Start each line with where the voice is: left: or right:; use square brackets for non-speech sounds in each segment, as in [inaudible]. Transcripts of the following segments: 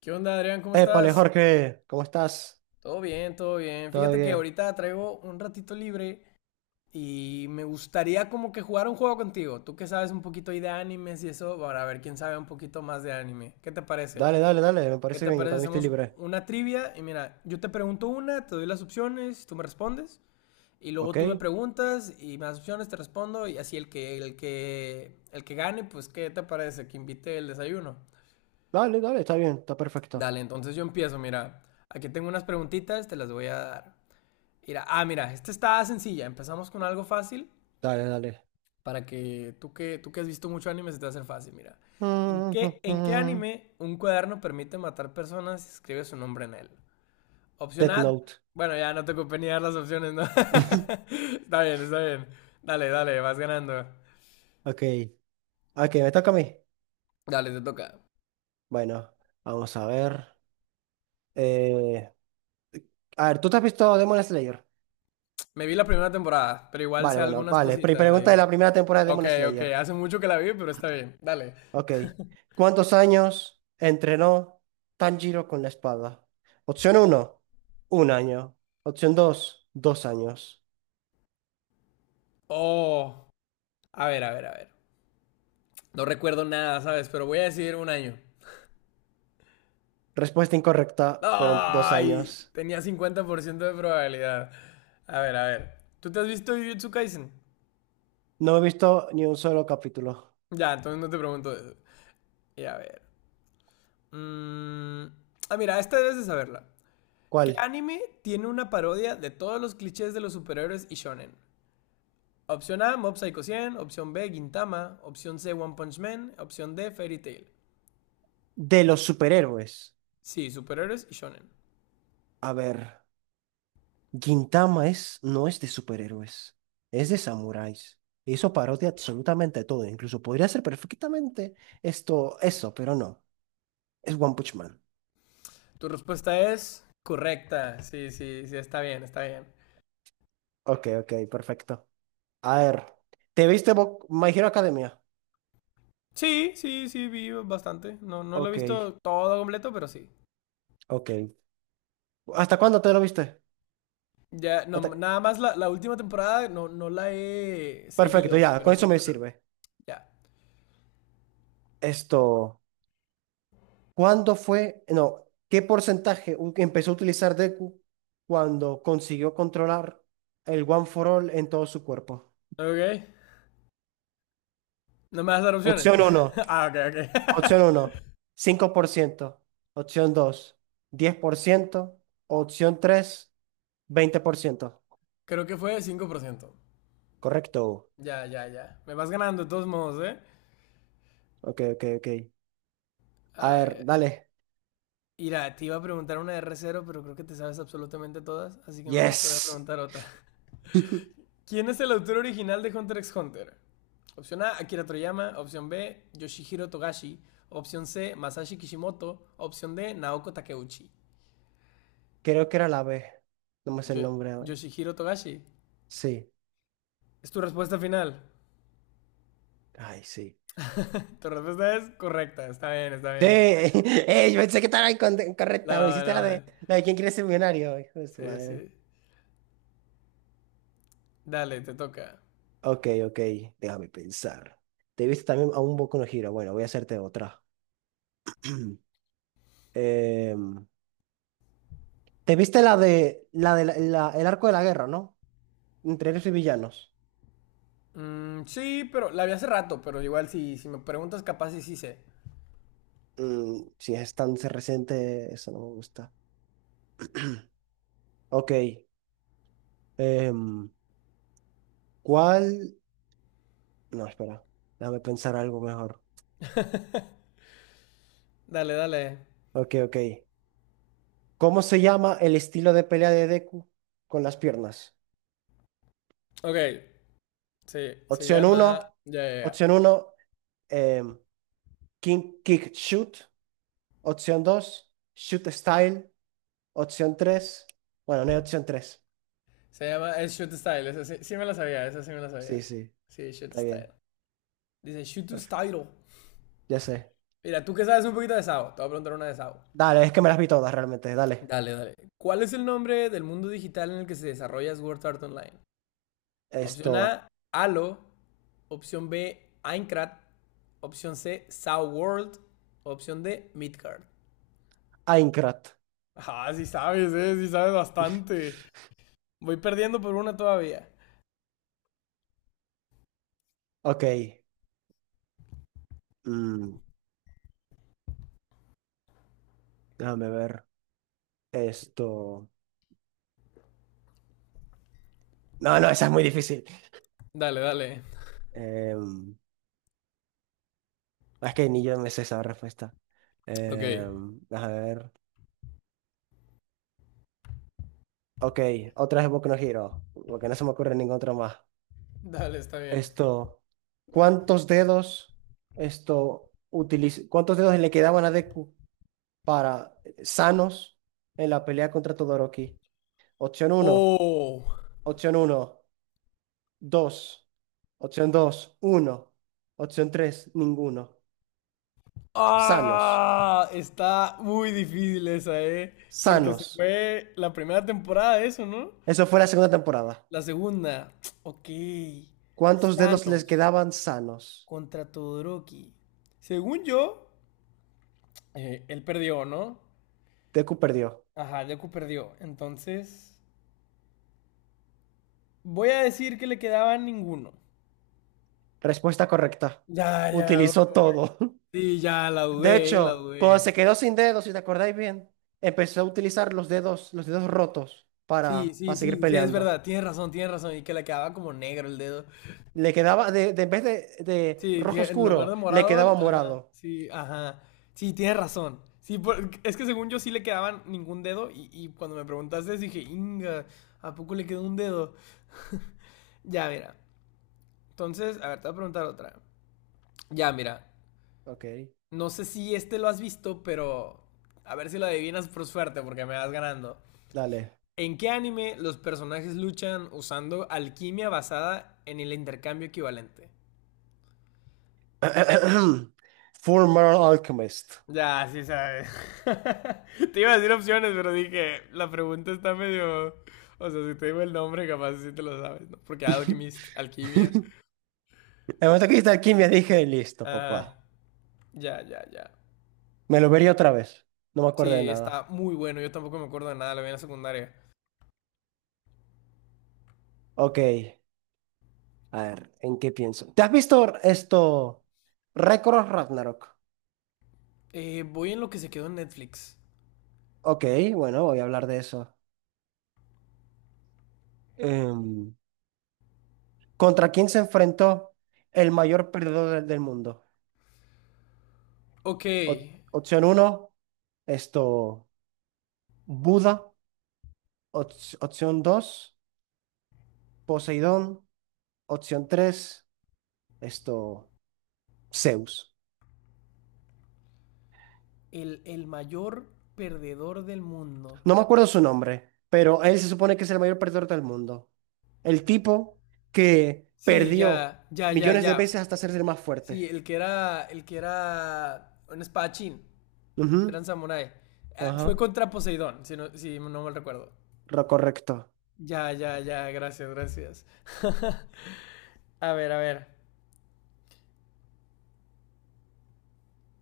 left: ¿Qué onda, Adrián? ¿Cómo
right: Épale,
left: estás?
right: Jorge, ¿cómo estás?
left: Todo bien, todo bien.
right: ¿Todo
left: Fíjate que
right: bien?
left: ahorita traigo un ratito libre y me gustaría como que jugar un juego contigo. Tú que sabes un poquito ahí de animes y eso, para ver quién sabe un poquito más de anime. ¿Qué te parece?
right: Dale, dale, dale, me
left: ¿Qué
right: parece
left: te
right: bien, yo
left: parece?
right: también estoy
left: Hacemos
right: libre.
left: una trivia y mira, yo te pregunto una, te doy las opciones, tú me respondes y luego
right: ¿Ok?
left: tú me preguntas y me das opciones, te respondo y así el que gane, pues ¿qué te parece? Que invite el desayuno.
right: Dale, dale, está bien, está perfecto.
left: Dale, entonces yo empiezo, mira. Aquí tengo unas preguntitas, te las voy a dar. Mira, ah, mira, esta está sencilla. Empezamos con algo fácil
right: Dale, dale.
left: para que tú que has visto mucho anime se te va a hacer fácil, mira. ¿En qué
right: [laughs]
left: anime un cuaderno permite matar personas si escribe su nombre en él? Opción
right: Death
left: A.
right: Note.
left: Bueno, ya no te ocupé ni dar las opciones, ¿no? [laughs]
right: [laughs]
left: Está bien, está bien. Dale, dale, vas ganando.
right: Ok, ok, me toca a mí.
left: Dale, te toca.
right: Bueno, vamos a ver. Eh, a ver, ¿tú te has visto Demon Slayer?
left: Me vi la primera temporada, pero igual sé
right: Vale, bueno,
left: algunas
right: vale.
left: cositas
right: Pregunta de
left: ahí.
right: la primera temporada de
left: Ok,
right: Demon
left: ok,
right: Slayer.
left: hace mucho que la vi, pero está bien. Dale.
right: Ok. ¿Cuántos años entrenó Tanjiro con la espada? Opción uno, 1 año. Opción 2, 2 años.
left: Oh, a ver. No recuerdo nada, ¿sabes? Pero voy a decir un año.
right: Respuesta incorrecta, fueron dos
left: Ay,
right: años.
left: tenía 50% de probabilidad. A ver, a ver. ¿Tú te has visto Jujutsu Kaisen?
right: No he visto ni un solo capítulo.
left: Ya, entonces no te pregunto eso. Y a ver. mm, Ah, mira, esta debes de saberla. ¿Qué
right: ¿Cuál?
left: anime tiene una parodia de todos los clichés de los superhéroes y shonen? Opción A, Mob Psycho 100. Opción B, Gintama. Opción C, One Punch Man. Opción D, Fairy Tail.
right: De los superhéroes.
left: Sí, superhéroes y shonen.
right: A ver, Gintama es, no es de superhéroes, es de samuráis. Hizo parodia absolutamente todo, incluso podría ser perfectamente esto, eso, pero no. Es One Punch Man.
left: Tu respuesta es correcta. Sí, sí, sí, está bien, está bien.
right: Ok, ok, perfecto. A ver, ¿te viste My Hero Academia?
left: Sí, sí, sí, vi bastante. No, no lo he
right: Ok,
left: visto todo completo, pero sí.
right: ok. ¿Hasta cuándo te lo viste?
left: Ya, no,
right: Hasta-
left: nada más la última temporada no, no la he
right: Perfecto,
left: seguido,
right: ya, con
left: pero sí,
right: eso me
left: ajá,
right: sirve.
left: ya.
right: Esto, ¿cuándo fue? No, ¿qué porcentaje empezó a utilizar Deku cuando consiguió controlar el One for All en todo su cuerpo?
left: Ok, no me vas a dar opciones.
right: Opción
left: [laughs]
right: uno.
left: Ah, ok, ok.
right: Opción uno.
left: [laughs]
right: 5%. Opción dos. 10%. Opción tres. 20%.
left: Creo que fue 5%.
right: Correcto.
left: Ya, ya, ya. Me vas ganando de todos modos, ¿eh?
right: Ok, ok, ok. A
left: A
right: ver,
left: ver.
right: dale.
left: Mira, te iba a preguntar una de r cero, pero creo que te sabes absolutamente todas, así que mejor te voy a
right: Yes.
left: preguntar otra.
right: [laughs]
left: ¿Quién es el autor original de Hunter x Hunter? Opción A, Akira Toriyama. Opción B, Yoshihiro Togashi. Opción C, Masashi Kishimoto. Opción D, Naoko Takeuchi.
right: Creo que era la B. No me sé el
left: Yo-
right: nombre ahora.
left: Yoshihiro Togashi.
right: Sí.
left: Es tu respuesta final.
right: Ay, sí.
left: Tu respuesta es correcta. Está bien, está
right: Sí.
left: bien.
right: [laughs] Yo pensé que estaba incorrecta. Me
left: No,
right: hiciste la de,
left: no.
right: la de quién quiere ser millonario. Hijo de su
left: Sí,
right: madre.
left: sí. Dale, te toca.
right: Ok, ok. Déjame pensar. ¿Te viste también a un Boku no Hero? Bueno, voy a hacerte otra. [clears throat] Em, ¿te viste la de la de la- la- el arco de la guerra, ¿no? Entre héroes y villanos.
left: Mm, sí, pero la vi hace rato, pero igual si, si me preguntas, capaz sí, sí sé.
right: Si es tan reciente, eso no me gusta. [clears throat] Ok. em, ¿cuál? No, espera. Déjame pensar algo mejor.
left: Dale, dale.
right: Ok, ok. ¿Cómo se llama el estilo de pelea de Deku con las piernas?
left: Ok. Sí, se
right: Opción uno,
left: llama. Ya, ya, ya.
right: Opción uno, em, King Kick Shoot. Opción 2, Shoot Style. Opción 3, bueno, no hay opción 3.
left: Se llama, es Shoot Style, esa sí, sí me la sabía, esa sí me la
right: Sí,
left: sabía.
right: sí.
left: Sí, Shoot
right: Está
left: Style.
right: bien.
left: Dice Shoot
right: Perfecto.
left: Style.
right: Ya sé.
left: Mira, tú que sabes un poquito de SAO, te voy a preguntar una de SAO.
right: Dale, es que me las vi todas realmente. Dale.
left: Dale, dale. ¿Cuál es el nombre del mundo digital en el que se desarrolla Sword Art Online? Opción
right: Esto.
left: A, Halo. Opción B, Aincrad. Opción C, SAO World. Opción D, Midgard.
right: Aincrad.
left: Ah, sí sabes bastante. Voy perdiendo por una todavía.
right: Ok. Mm, déjame ver. Esto. No, no, esa es muy difícil.
left: Dale, dale.
right: Em, Es que ni yo me sé esa respuesta.
left: Ok.
right: Eh, a ver. Ok, otra es Boku no Hero, porque no se me ocurre ningún otro más.
left: Dale, está bien.
right: Esto, ¿cuántos dedos cuántos dedos le quedaban a Deku para sanos en la pelea contra Todoroki? Opción uno,
left: Oh,
right: opción uno, 2, opción dos, uno, opción 3, ninguno. Sanos,
left: ah, está muy difícil esa, ¿eh? Porque se
right: sanos.
left: fue la primera temporada de eso, ¿no?
right: Eso fue la segunda temporada.
left: La segunda. Ok.
right: ¿Cuántos dedos les
left: Thanos
right: quedaban sanos?
left: contra Todoroki. Según yo, él perdió, ¿no?
right: Deku perdió.
left: Ajá, Deku perdió. Entonces, voy a decir que le quedaba ninguno.
right: Respuesta correcta.
left: Ya, ya,
right: Utilizó todo.
left: sí, ya, la
right: [laughs] De
left: dudé, la
right: hecho, cuando se
left: dudé.
right: quedó sin dedos, si te acordáis bien, empezó a utilizar los dedos rotos
left: Sí,
right: para,
left: sí,
right: para seguir
left: sí, sí, es
right: peleando.
left: verdad, tienes razón, tienes razón. Y que le quedaba como negro el dedo.
right: Le quedaba, en vez de
left: Sí,
right: rojo
left: que en lugar
right: oscuro,
left: de
right: le quedaba
left: morado, ajá,
right: morado.
left: sí, ajá. Sí, tienes razón. Sí, por- es que según yo sí le quedaban ningún dedo y cuando me preguntaste dije, Inga, ¿a poco le quedó un dedo? [laughs] Ya, mira. Entonces, a ver, te voy a preguntar otra. Ya, mira.
right: Ok,
left: No sé si este lo has visto, pero a ver si lo adivinas por suerte porque me vas ganando.
right: dale.
left: ¿En qué anime los personajes luchan usando alquimia basada en el intercambio equivalente?
right: [clears throat] Full Metal Alchemist.
left: Ya, sí sabes. [laughs] Te iba a decir opciones, pero dije, la pregunta está medio. O sea, si te digo el nombre, capaz sí te lo sabes, ¿no? Porque
right: [laughs]
left: Alchemist, alquimia.
right: En el momento que hice alquimia dije, listo,
left: Ah,
right: papá.
left: ya, ya, ya.
right: Me lo vería otra vez. No me acuerdo de
left: Sí, está
right: nada.
left: muy bueno. Yo tampoco me acuerdo de nada, lo vi en la secundaria.
right: Ok. A ver, ¿en qué pienso? ¿Te has visto esto? Récord Ragnarok.
left: Voy en lo que se quedó en Netflix.
right: Ok, bueno, voy a hablar de eso. Em, ¿Contra quién se enfrentó el mayor perdedor del mundo?
left: Ok,
right: Opción uno, esto, Buda. Op- opción 2, Poseidón. Opción 3, esto, Zeus.
left: el mayor perdedor del mundo.
right: No me acuerdo su nombre, pero él se supone que es el mayor perdedor del mundo. El tipo que
left: Sí,
right: perdió
left: ya, ya, ya,
right: millones
left: ya.
right: de veces hasta hacerse el más
left: Sí,
right: fuerte.
left: el que era un espadachín.
right: Ujú.
left: Eran samurái. Ah, fue
right: Ajá.
left: contra Poseidón, si no, si no mal recuerdo.
right: Correcto.
left: Ya, ya, ya, gracias, gracias. [laughs] A ver, a ver.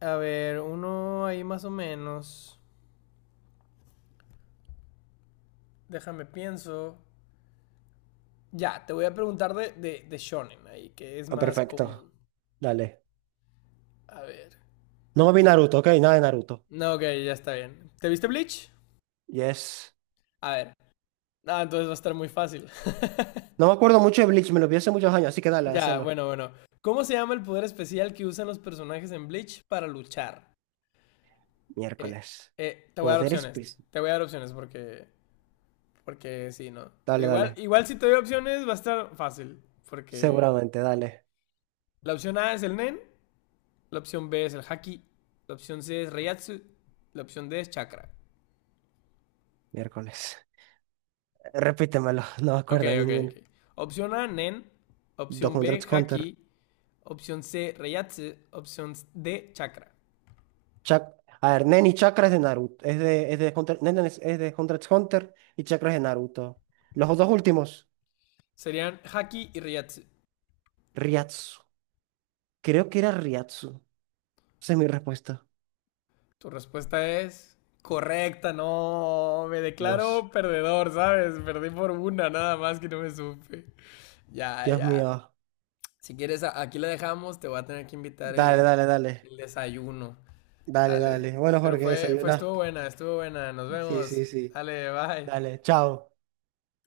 left: A ver, uno ahí más o menos. Déjame pienso. Ya, te voy a preguntar de shonen ahí, que es
right: Ah,
left: más
right: perfecto.
left: común.
right: Dale.
left: A ver.
right: No vi Naruto, ok, nada de Naruto.
left: No, ok, ya está bien. ¿Te viste Bleach?
right: Yes.
left: A ver. Ah, entonces va a estar muy fácil. [laughs]
right: No me acuerdo mucho de Bleach, me lo vi hace muchos años, así que dale,
left: Ya,
right: hazlo.
left: bueno, bueno. ¿Cómo se llama el poder especial que usan los personajes en Bleach para luchar? Eh,
right: Miércoles.
left: te voy a dar
right: Poderes
left: opciones.
right: pis-
left: Te voy a dar opciones porque, porque sí, ¿no? Pero
right: Dale,
left: igual,
right: dale.
left: igual si te doy opciones va a estar fácil. Porque
right: Seguramente, dale.
left: la opción A es el Nen, la opción B es el Haki, la opción C es Reiatsu, la opción D es Chakra.
right: Miércoles. Repítemelo, [laughs] no me
left: Ok,
right: acuerdo de
left: ok,
right: ninguno.
left: ok. Opción A, Nen.
right: Dos
left: Opción
right: Hunter
left: B,
right: x Hunter.
left: Haki. Opción C, Reiatsu. Opción D, Chakra.
right: Chac- A ver, Nen y Chakra es de Naruto. Es de Hunter. Nen es de Hunter x Hunter y Chakra es de Naruto. Los dos últimos.
left: Serían Haki y Reiatsu.
right: Ryatsu. Creo que era Ryatsu. Esa es mi respuesta.
left: Tu respuesta es correcta, no, me
right: Dios,
left: declaro perdedor, ¿sabes? Perdí por una, nada más que no me supe. Ya,
right: Dios
left: ya.
right: mío.
left: Si quieres, aquí la dejamos, te voy a tener que invitar
right: Dale, dale, dale.
left: el desayuno.
right: Dale,
left: Dale.
right: dale. Bueno,
left: Pero
right: Jorge, desayuna.
left: estuvo buena, estuvo buena. Nos
right: Sí,
left: vemos.
right: sí, sí.
left: Dale, bye.
right: Dale, chao.